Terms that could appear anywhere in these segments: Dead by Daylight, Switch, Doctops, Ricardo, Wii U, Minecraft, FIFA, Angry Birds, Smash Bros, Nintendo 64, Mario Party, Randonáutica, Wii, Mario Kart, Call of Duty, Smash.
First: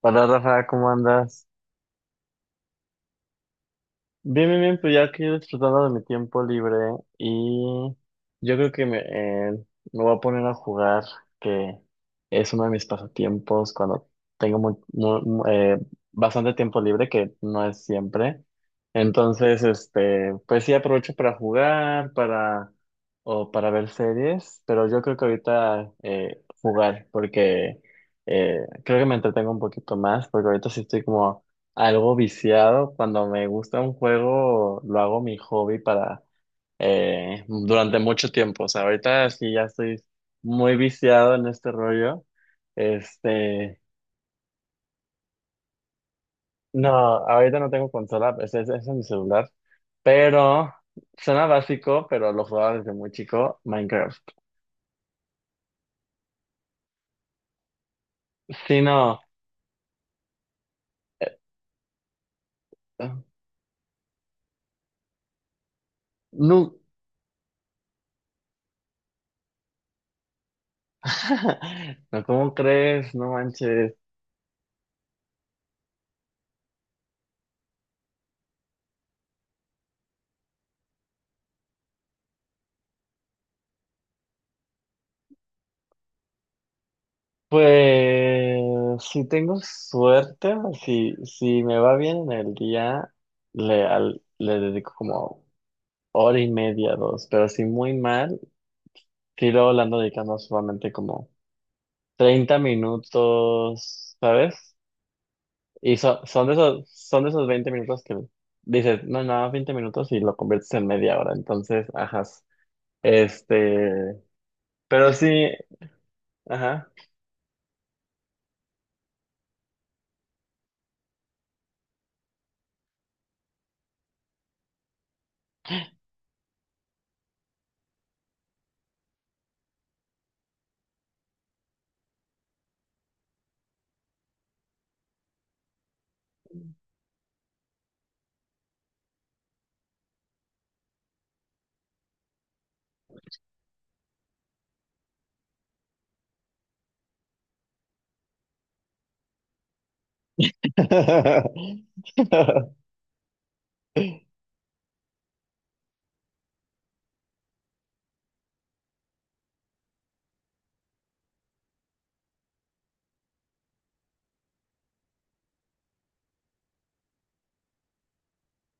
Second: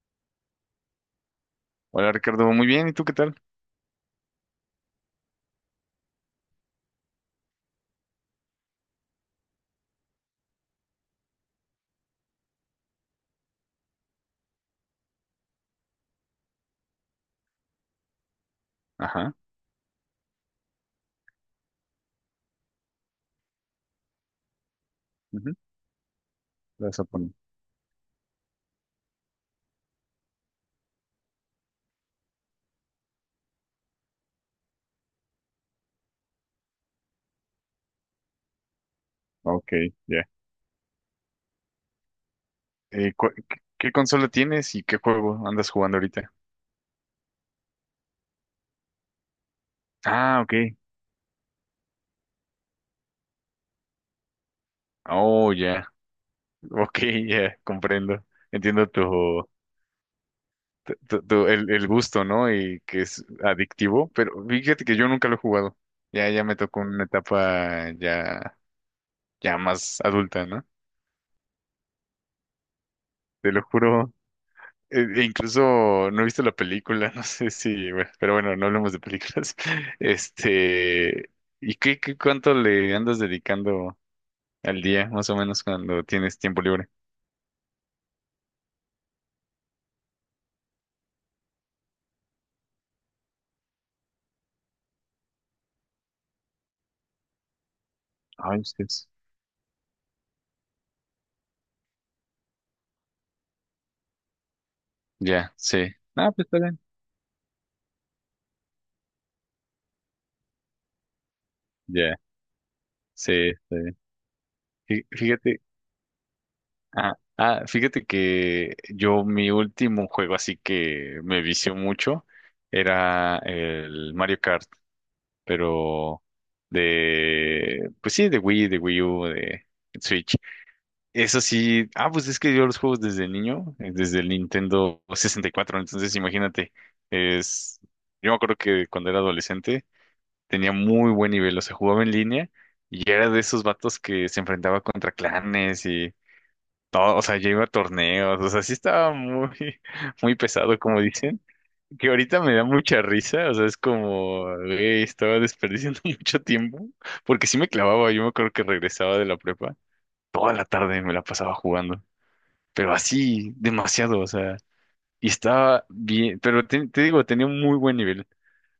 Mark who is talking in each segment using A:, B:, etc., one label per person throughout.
A: Hola Rafa, ¿cómo andas?
B: Hola Ricardo, muy bien, ¿y tú qué tal?
A: Bien, bien, bien, pues ya aquí disfrutando de mi tiempo libre y yo creo que me voy a poner a jugar, que es uno de mis pasatiempos cuando tengo bastante tiempo libre, que no es siempre.
B: Ajá,
A: Entonces, este, pues sí aprovecho para jugar, para o para ver series, pero yo creo que
B: ujú,
A: ahorita
B: la vas a
A: jugar,
B: poner.
A: porque creo que me entretengo un poquito más, porque ahorita sí estoy como algo viciado, cuando me gusta un juego, lo hago mi hobby para durante mucho tiempo. O sea, ahorita sí ya
B: Ok,
A: estoy
B: ya.
A: muy viciado en este rollo.
B: Eh, cu- ¿qué
A: Este,
B: qué consola tienes y qué juego andas jugando ahorita?
A: no, ahorita no tengo consola, es en mi celular.
B: Ah, ok.
A: Pero suena básico, pero lo jugaba desde muy chico, Minecraft.
B: Oh, ya. Ok, ya, comprendo.
A: Sí,
B: Entiendo tu,
A: no,
B: tu- tu-
A: eh,
B: tu- el, el gusto, ¿no? Y que es adictivo, pero fíjate que yo nunca lo he jugado. Ya, ya me
A: no,
B: tocó una etapa ya, ya más adulta, ¿no?
A: no, ¿cómo crees? No
B: Te lo
A: manches.
B: juro. E incluso no he visto la película, no sé si, bueno, pero bueno, no hablemos de películas. Este, ¿y qué, cuánto le andas dedicando al día, más o menos, cuando tienes tiempo libre?
A: Pues si tengo suerte, si me va bien en el día, le dedico como hora y media, dos, pero si muy mal,
B: Ay, ustedes.
A: sí luego le ando dedicando solamente como 30 minutos, ¿sabes?
B: Ya, sí.
A: Y
B: Ah, pues está bien.
A: son de esos 20 minutos que dices, no, no, 20 minutos y lo conviertes en media hora, entonces,
B: Ya,
A: ajá,
B: sí, está bien.
A: este,
B: Fí-
A: pero sí,
B: Fíjate,
A: ajá.
B: fíjate que yo mi último juego así que me vició mucho era el Mario Kart. Pero pues sí, de Wii U, de Switch. Eso sí, pues es que yo los juegos desde niño, desde el Nintendo 64, entonces imagínate, es, yo me acuerdo que cuando era adolescente tenía muy buen nivel, o sea, jugaba en línea y era de esos vatos que se enfrentaba contra clanes y todo, o sea, yo iba a torneos, o sea, sí estaba muy, muy pesado, como dicen, que ahorita me da mucha risa, o sea, es como, güey, estaba desperdiciando mucho tiempo, porque sí me clavaba, yo me acuerdo que regresaba de la prepa, toda la tarde me la pasaba jugando, pero así, demasiado, o sea, y estaba bien, pero te digo, tenía un muy buen nivel,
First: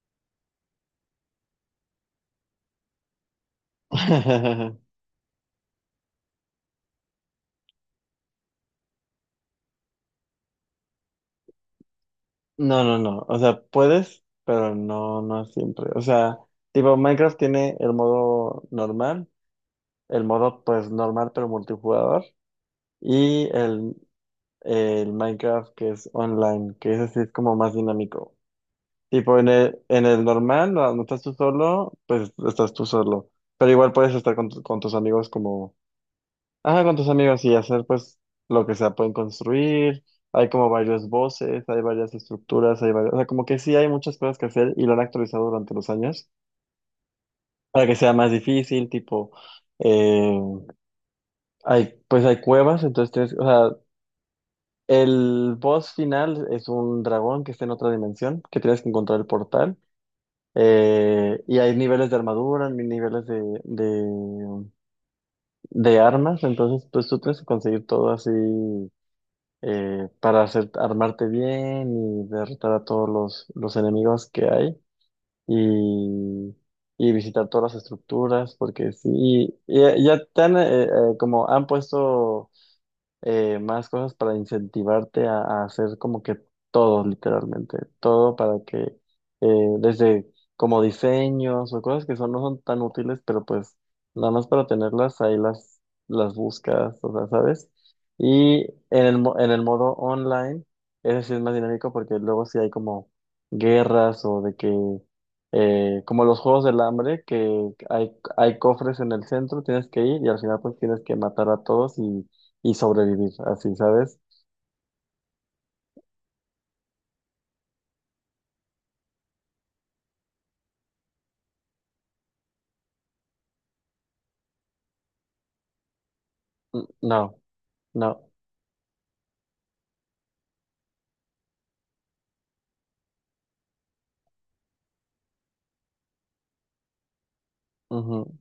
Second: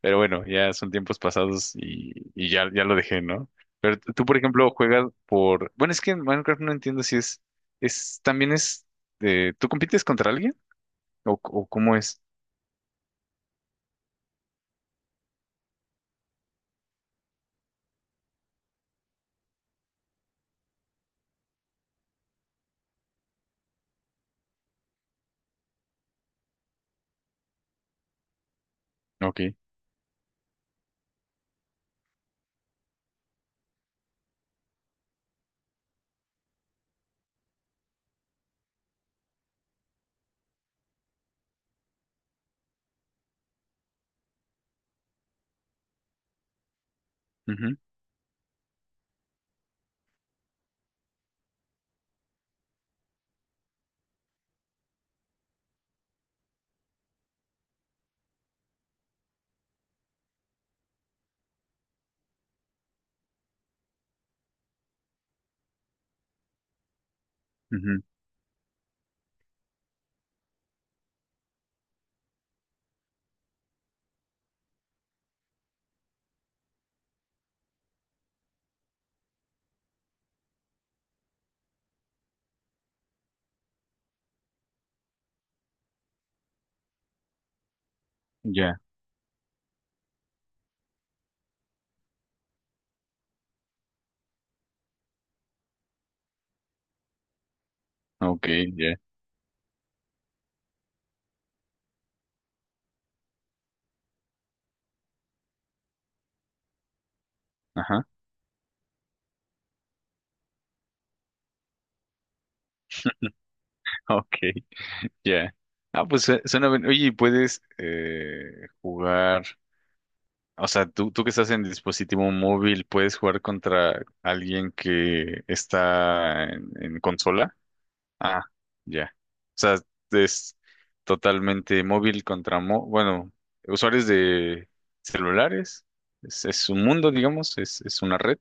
B: pero bueno, ya son tiempos pasados y ya, ya lo dejé, ¿no? Pero tú, por ejemplo, juegas bueno, es que en Minecraft no entiendo si es, también es, ¿tú compites contra alguien? ¿O cómo es?
A: No, no, no. O sea, puedes, pero no, no siempre. O sea, tipo, Minecraft tiene el modo normal, el modo pues normal pero multijugador, y el Minecraft que es online, que ese sí es como más dinámico. Tipo,
B: Ok.
A: en el normal, no, no estás tú solo, pues estás tú solo. Pero igual puedes estar con tus amigos como ajá, con tus amigos y hacer pues lo que sea, pueden construir, hay como varios voces, hay varias estructuras, hay varias, o sea, como que sí hay muchas cosas que hacer y lo han actualizado durante los años
B: Ujú,
A: para que sea más difícil, tipo, eh, hay, pues hay cuevas, entonces tienes, o sea, el boss final es un dragón que está en otra dimensión, que tienes que encontrar el portal, y hay niveles de armadura, niveles de armas, entonces pues tú tienes que conseguir
B: ujú.
A: todo así para hacer, armarte bien y derrotar a todos los enemigos que hay y, y visitar todas las estructuras, porque sí, como han puesto más cosas para incentivarte a hacer como que todo, literalmente, todo para
B: Ya.
A: que desde como diseños o cosas que son, no son tan útiles, pero pues nada más para tenerlas ahí las buscas, o sea, ¿sabes?
B: Ok,
A: Y
B: ya.
A: en el, en el modo online, ese sí es más dinámico porque luego sí hay como guerras o de que... como los juegos del hambre, que
B: Ajá.
A: hay cofres en el centro, tienes que ir y al final pues tienes que matar a todos y sobrevivir, así, ¿sabes?
B: Ok, ya. Ah, pues suena bien. Oye, ¿y puedes jugar? O sea, tú que estás en dispositivo móvil, ¿puedes jugar contra alguien que está en,
A: No,
B: consola?
A: no.
B: Ah, ya. O sea, es totalmente móvil contra bueno, usuarios de celulares. Es un mundo, digamos, es una
A: Ujú.
B: red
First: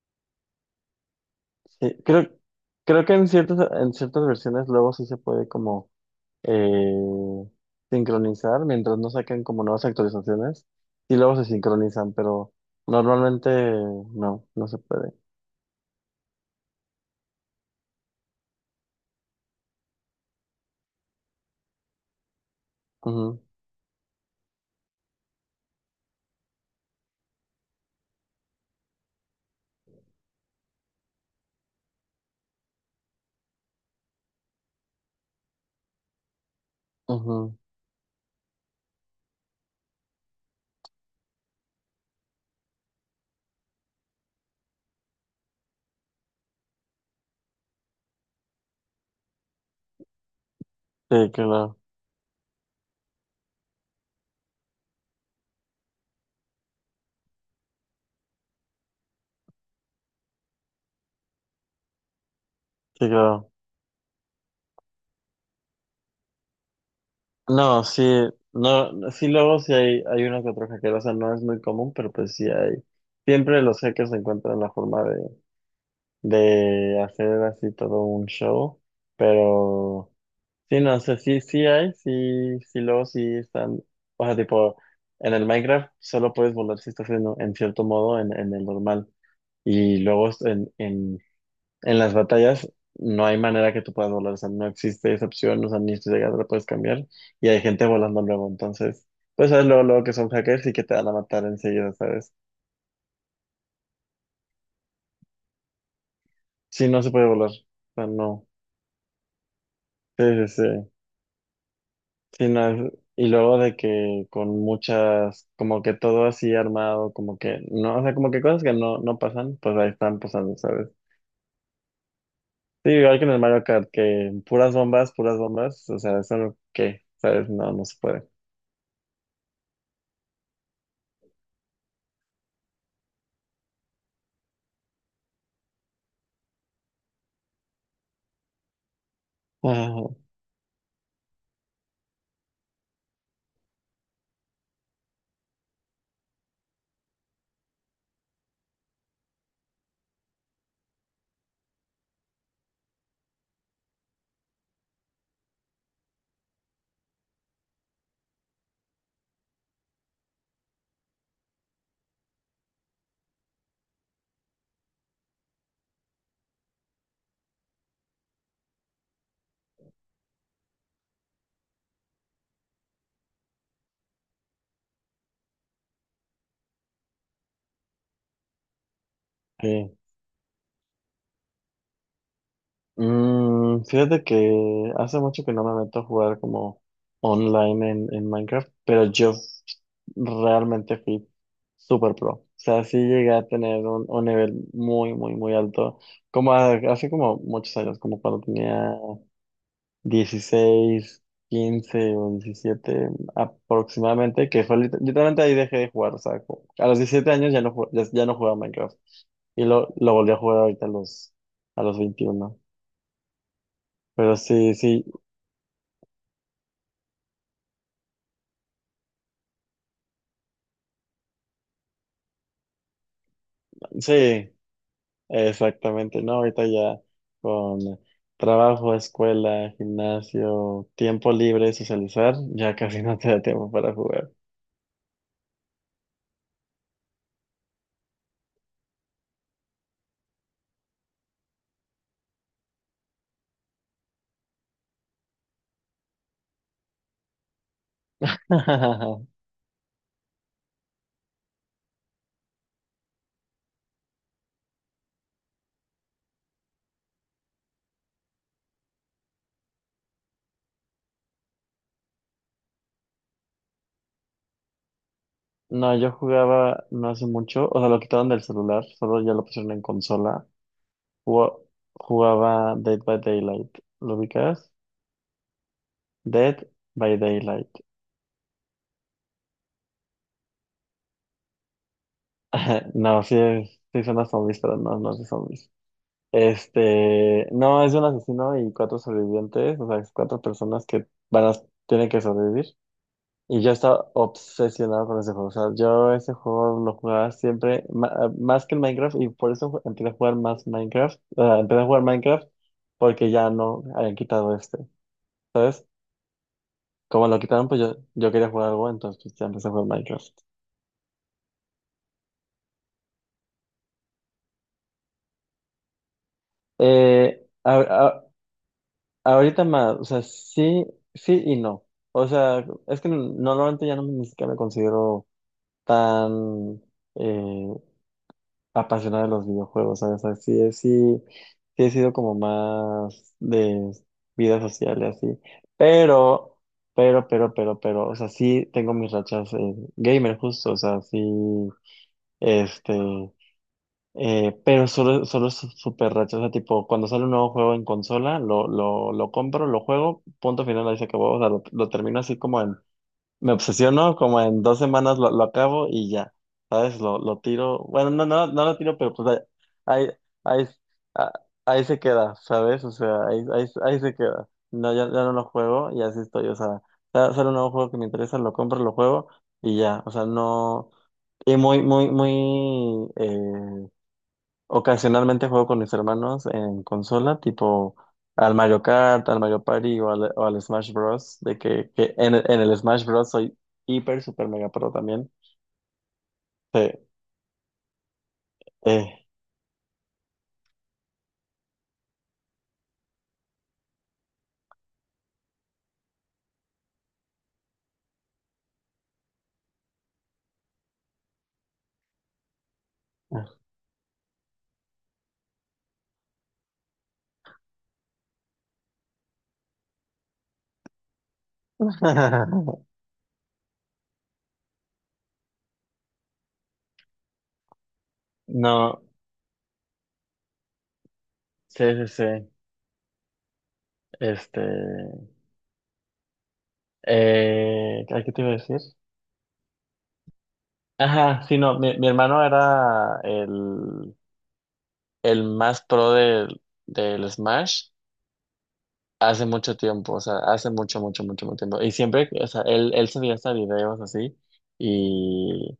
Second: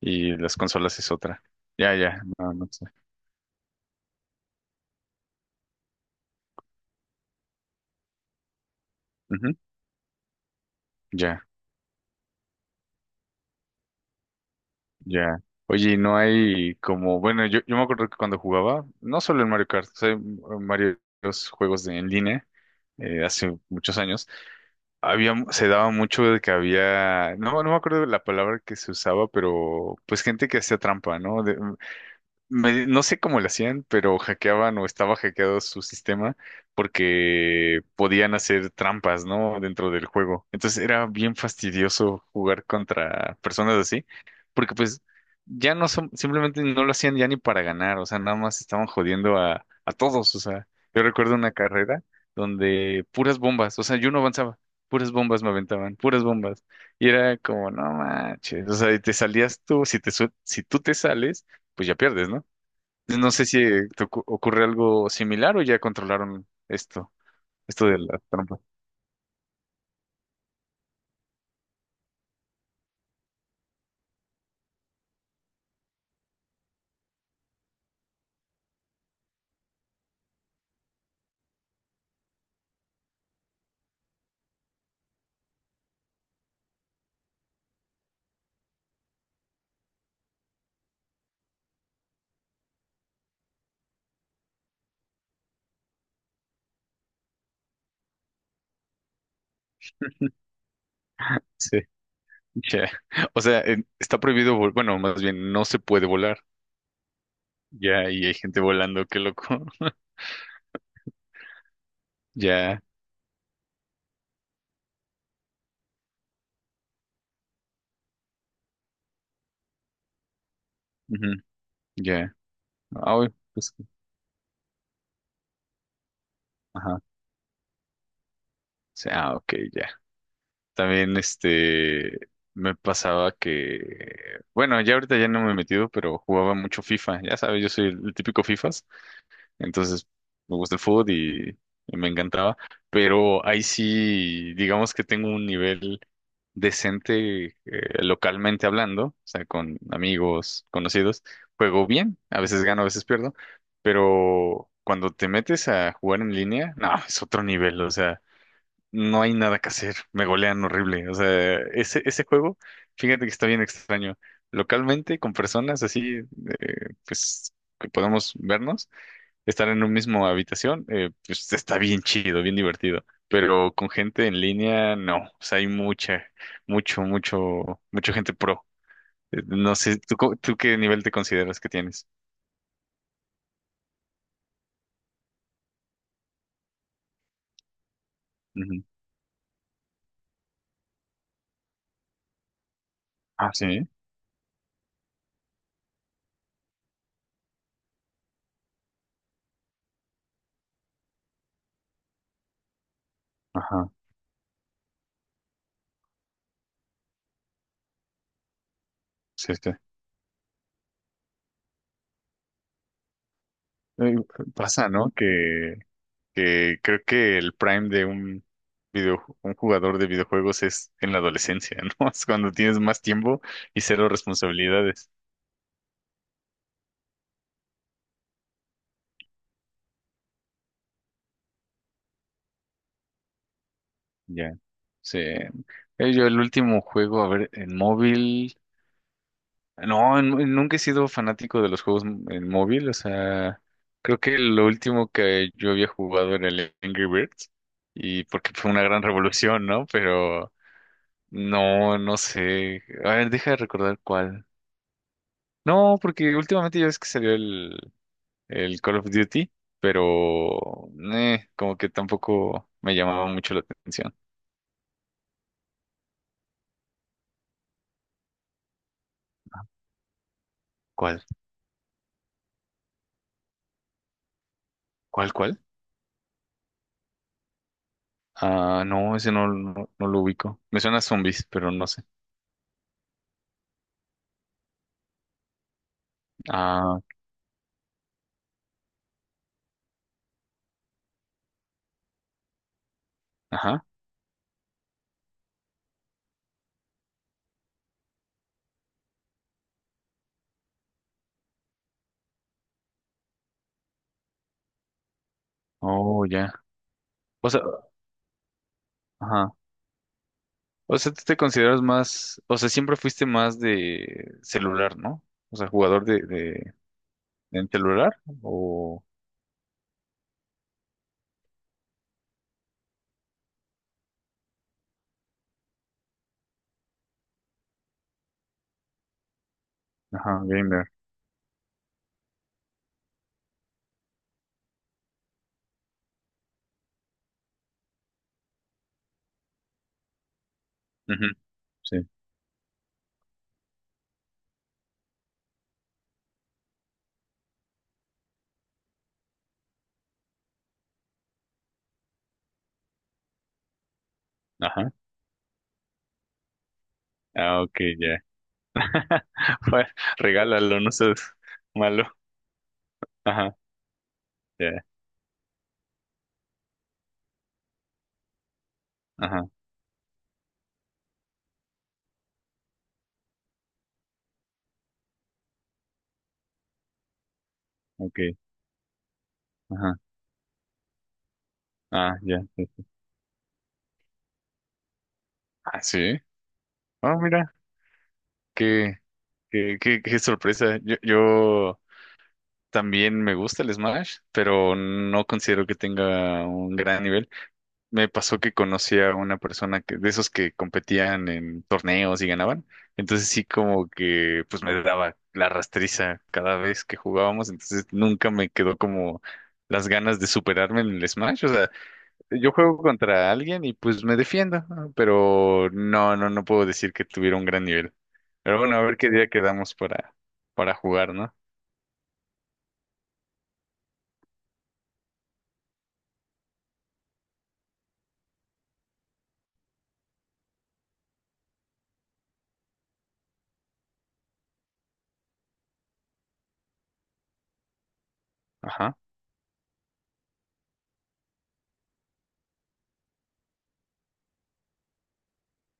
B: y las consolas es otra.
A: Sí,
B: Ya, ya. No, no sé.
A: creo que en en ciertas versiones luego sí se puede como eh, sincronizar, mientras no saquen
B: Ujú,
A: como nuevas actualizaciones, y luego
B: ya.
A: se sincronizan, pero normalmente no, no se puede.
B: Ya. Oye, ¿y no hay como, bueno, yo me acuerdo que cuando jugaba, no solo en Mario Kart, o sea, en varios juegos en línea,
A: Ujú,
B: hace muchos años, se daba mucho de que había, no me acuerdo la palabra que se usaba, pero pues gente que hacía trampa, ¿no? No sé cómo lo hacían, pero hackeaban o estaba hackeado su sistema
A: ujú.
B: porque podían hacer trampas, ¿no? Dentro del juego. Entonces era bien fastidioso jugar contra personas así, porque pues ya no son, simplemente no lo hacían ya ni para ganar, o sea, nada más estaban jodiendo a todos, o sea, yo
A: Sí,
B: recuerdo una
A: claro,
B: carrera donde puras bombas, o sea, yo no avanzaba. Puras bombas me aventaban, puras bombas. Y era como, no manches. O sea, y te salías tú, si tú te sales, pues ya pierdes, ¿no?
A: sí,
B: No sé
A: claro.
B: si te ocurre algo similar o ya controlaron esto,
A: No,
B: de
A: sí,
B: la trampa.
A: no, sí luego sí hay uno que otro hacker, o sea, no es muy común, pero pues sí hay. Siempre los hackers encuentran la forma de hacer así todo un show, pero sí, no sé, sí, sí hay, sí, sí, luego sí están, o sea, tipo, en el Minecraft solo puedes volar si estás en cierto modo en el normal, y luego en las batallas no hay manera que tú puedas volar, o sea, no existe esa opción, o sea, ni siquiera la puedes cambiar, y hay gente volando luego, entonces, pues sabes luego, luego que son hackers y que te van a matar
B: Sí,
A: enseguida, ¿sabes?
B: ya. O sea, está prohibido, bueno, más bien no se puede volar.
A: Sí, no se puede volar, o sea,
B: Ya, y hay
A: no,
B: gente volando, qué loco.
A: sí, sí, sí. Sí, no,
B: Ya,
A: y luego de que con muchas, como que todo así armado, como que no, o sea, como que cosas que no, no pasan, pues ahí están pasando, ¿sabes?
B: ujú, ya.
A: Sí,
B: Ah,
A: igual que en
B: uy,
A: el Mario
B: pues,
A: Kart, que puras bombas, o sea, eso no,
B: ajá.
A: ¿qué? ¿Sabes? No, no se puede.
B: Sí, ah, ok, ya. También este me pasaba que, bueno, ya ahorita ya no me he metido, pero jugaba mucho FIFA. Ya sabes, yo soy el típico FIFA. Entonces,
A: Ah,
B: me gusta el fútbol y me encantaba. Pero ahí sí, digamos que tengo un nivel decente localmente hablando, o sea, con amigos, conocidos. Juego bien, a veces gano, a veces pierdo, pero cuando te metes a jugar en línea, no, es otro nivel, o sea, no hay nada que hacer, me golean horrible, o sea, ese juego, fíjate que está bien extraño. Localmente, con personas así, pues, que podemos vernos estar en un mismo habitación, pues está bien chido, bien divertido. Pero con gente en línea, no. O sea, hay mucha gente pro. No
A: sí.
B: sé, ¿tú qué nivel te consideras que tienes?
A: Fíjate que hace mucho que no me meto a jugar como online en Minecraft,
B: Ujú.
A: pero yo realmente fui super pro. O sea, sí llegué a
B: Ah,
A: tener
B: sí.
A: un nivel muy, muy, muy alto, como hace como muchos años, como cuando tenía 16 15 o 17
B: Ajá,
A: aproximadamente, que fue literalmente ahí dejé de jugar. O sea, a los 17 años ya no, ya no jugaba Minecraft
B: sí,
A: y
B: sí.
A: lo volví a jugar ahorita a a los 21
B: Eh,
A: pero sí,
B: Pasa,
A: sí,
B: ¿no? Que creo que el prime de un jugador de videojuegos es en la adolescencia, ¿no? Es cuando tienes más tiempo y cero
A: sí,
B: responsabilidades.
A: exactamente, ¿no? Ahorita ya con trabajo, escuela, gimnasio, tiempo libre, socializar, ya casi no te da tiempo para jugar.
B: Ya, sí. Yo el último juego, a ver, en móvil, no, nunca he sido fanático de los juegos en móvil, o sea, creo que lo último que yo había jugado era el Angry Birds, y porque fue una gran revolución, ¿no? Pero no, no sé, a ver, deja de recordar cuál. No, porque últimamente ya ves que salió el Call of Duty, pero como que tampoco me llamaba mucho la atención.
A: No, yo jugaba no hace mucho, o sea, lo quitaron del celular, solo ya lo pusieron en consola.
B: ¿Cuál?
A: Ju- Jugaba Dead by Daylight, ¿lo ubicas?
B: ¿Cuál, cuál?
A: Dead by Daylight.
B: Ah, no, ese no, no, no lo ubico. Me suena a zombies, pero no sé.
A: No, sí, sí son las zombies, pero no, no es de zombies.
B: Ah,
A: Este, no, es de un asesino y cuatro sobrevivientes, o sea, es cuatro personas que tienen que sobrevivir. Y yo
B: ajá.
A: estaba obsesionado con ese juego, o sea, yo ese juego lo jugaba siempre, más que el Minecraft, y por eso empecé a jugar más Minecraft, o sea, empecé a jugar Minecraft porque ya no habían quitado este, ¿sabes?
B: Oh, ya.
A: Como lo
B: O sea,
A: quitaron, pues yo quería jugar algo, entonces pues, ya
B: ajá.
A: empecé a jugar Minecraft.
B: O sea, tú te consideras más, o sea, siempre fuiste más de celular, ¿no? O sea, jugador de, de,
A: Eh,
B: de celular o,
A: Ahorita más, o sea, sí, sí y no. O sea, es que normalmente ya no me, ni siquiera me considero tan eh, apasionado de los videojuegos, ¿sabes? O sea,
B: ajá,
A: sí,
B: gamer.
A: sí, sí he sido como más de vida social y así. Pero, pero, o sea, sí tengo mis rachas gamer justo, o sea, sí,
B: Ujú. Sí.
A: este, pero solo es súper racha, o sea, tipo, cuando sale un nuevo juego en consola, lo compro, lo juego, punto final, ahí se acabó, o sea, lo termino así como en, me obsesiono, como en dos
B: Ajá.
A: semanas lo acabo y ya, ¿sabes? Lo
B: Ah, ok,
A: tiro, bueno,
B: ya.
A: no, no, no lo tiro, pero pues
B: Bueno,
A: ahí, ahí, ahí,
B: regálalo, no seas
A: ah, ahí se
B: malo.
A: queda, ¿sabes? O sea,
B: Ajá,
A: ahí se queda,
B: ya.
A: no, ya, ya no lo juego y así estoy, o sea, sale un nuevo juego que me interesa, lo compro, lo juego
B: Ajá,
A: y ya, o sea, no... Y muy, muy, muy, ocasionalmente juego con mis hermanos en consola, tipo
B: ok.
A: al Mario Kart, al Mario
B: Ajá.
A: Party o al Smash Bros. De que
B: Ah, ya.
A: en el
B: Ya.
A: Smash Bros. Soy hiper, super mega pro también.
B: Ah, sí.
A: Sí,
B: Ah, mira, qué,
A: eh.
B: qué sorpresa. Yo también me gusta el Smash, pero no considero que tenga un gran nivel. Me pasó que conocí a una persona que, de esos que competían en torneos y ganaban. Entonces sí como que pues me daba la rastriza cada vez que jugábamos. Entonces nunca me quedó como las ganas de superarme en el Smash. O sea, yo juego contra alguien y pues me defiendo, ¿no? Pero no puedo decir que tuviera un gran nivel. Pero bueno, a ver
A: No,
B: qué día quedamos para, jugar, ¿no?
A: sí, sí, sí. Este, ¿a ¿qué te iba a decir? Ajá, sí, no, mi hermano era el más pro del Smash.
B: Ajá,
A: Hace mucho tiempo, o sea, hace mucho, mucho, mucho, mucho tiempo. Y siempre, o sea, él subía hasta videos así y,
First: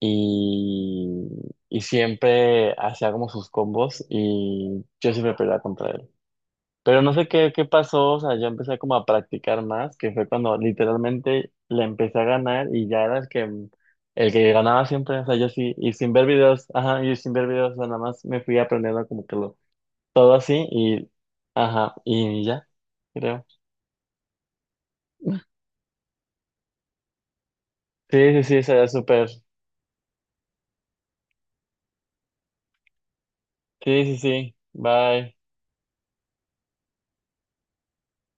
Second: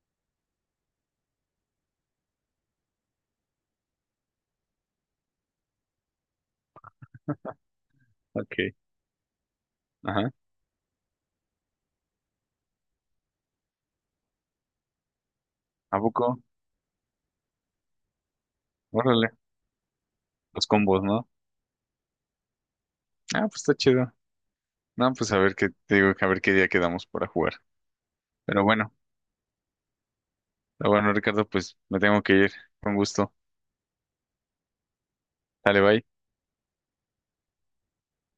A: y, y siempre hacía como sus combos y yo siempre peleaba contra él. Pero no sé qué pasó, o sea, yo
B: ok,
A: empecé como a practicar más, que fue
B: ajá.
A: cuando literalmente le empecé a ganar y ya era el que ganaba siempre, o sea, yo sí, y
B: ¿A
A: sin ver
B: poco?
A: videos, ajá, y sin ver videos, o sea, nada más me fui aprendiendo como
B: Órale,
A: que todo
B: los
A: así
B: combos,
A: y,
B: ¿no?
A: ajá, y ya,
B: Ah,
A: creo.
B: pues está chido. No, pues a ver qué, te digo, a ver qué día quedamos para jugar.
A: Sí, sí, sí,
B: Pero
A: sería
B: bueno,
A: súper. Sí,
B: está bueno, Ricardo, pues me tengo que ir. Con gusto.
A: sí, sí. Bye.
B: Dale, bye.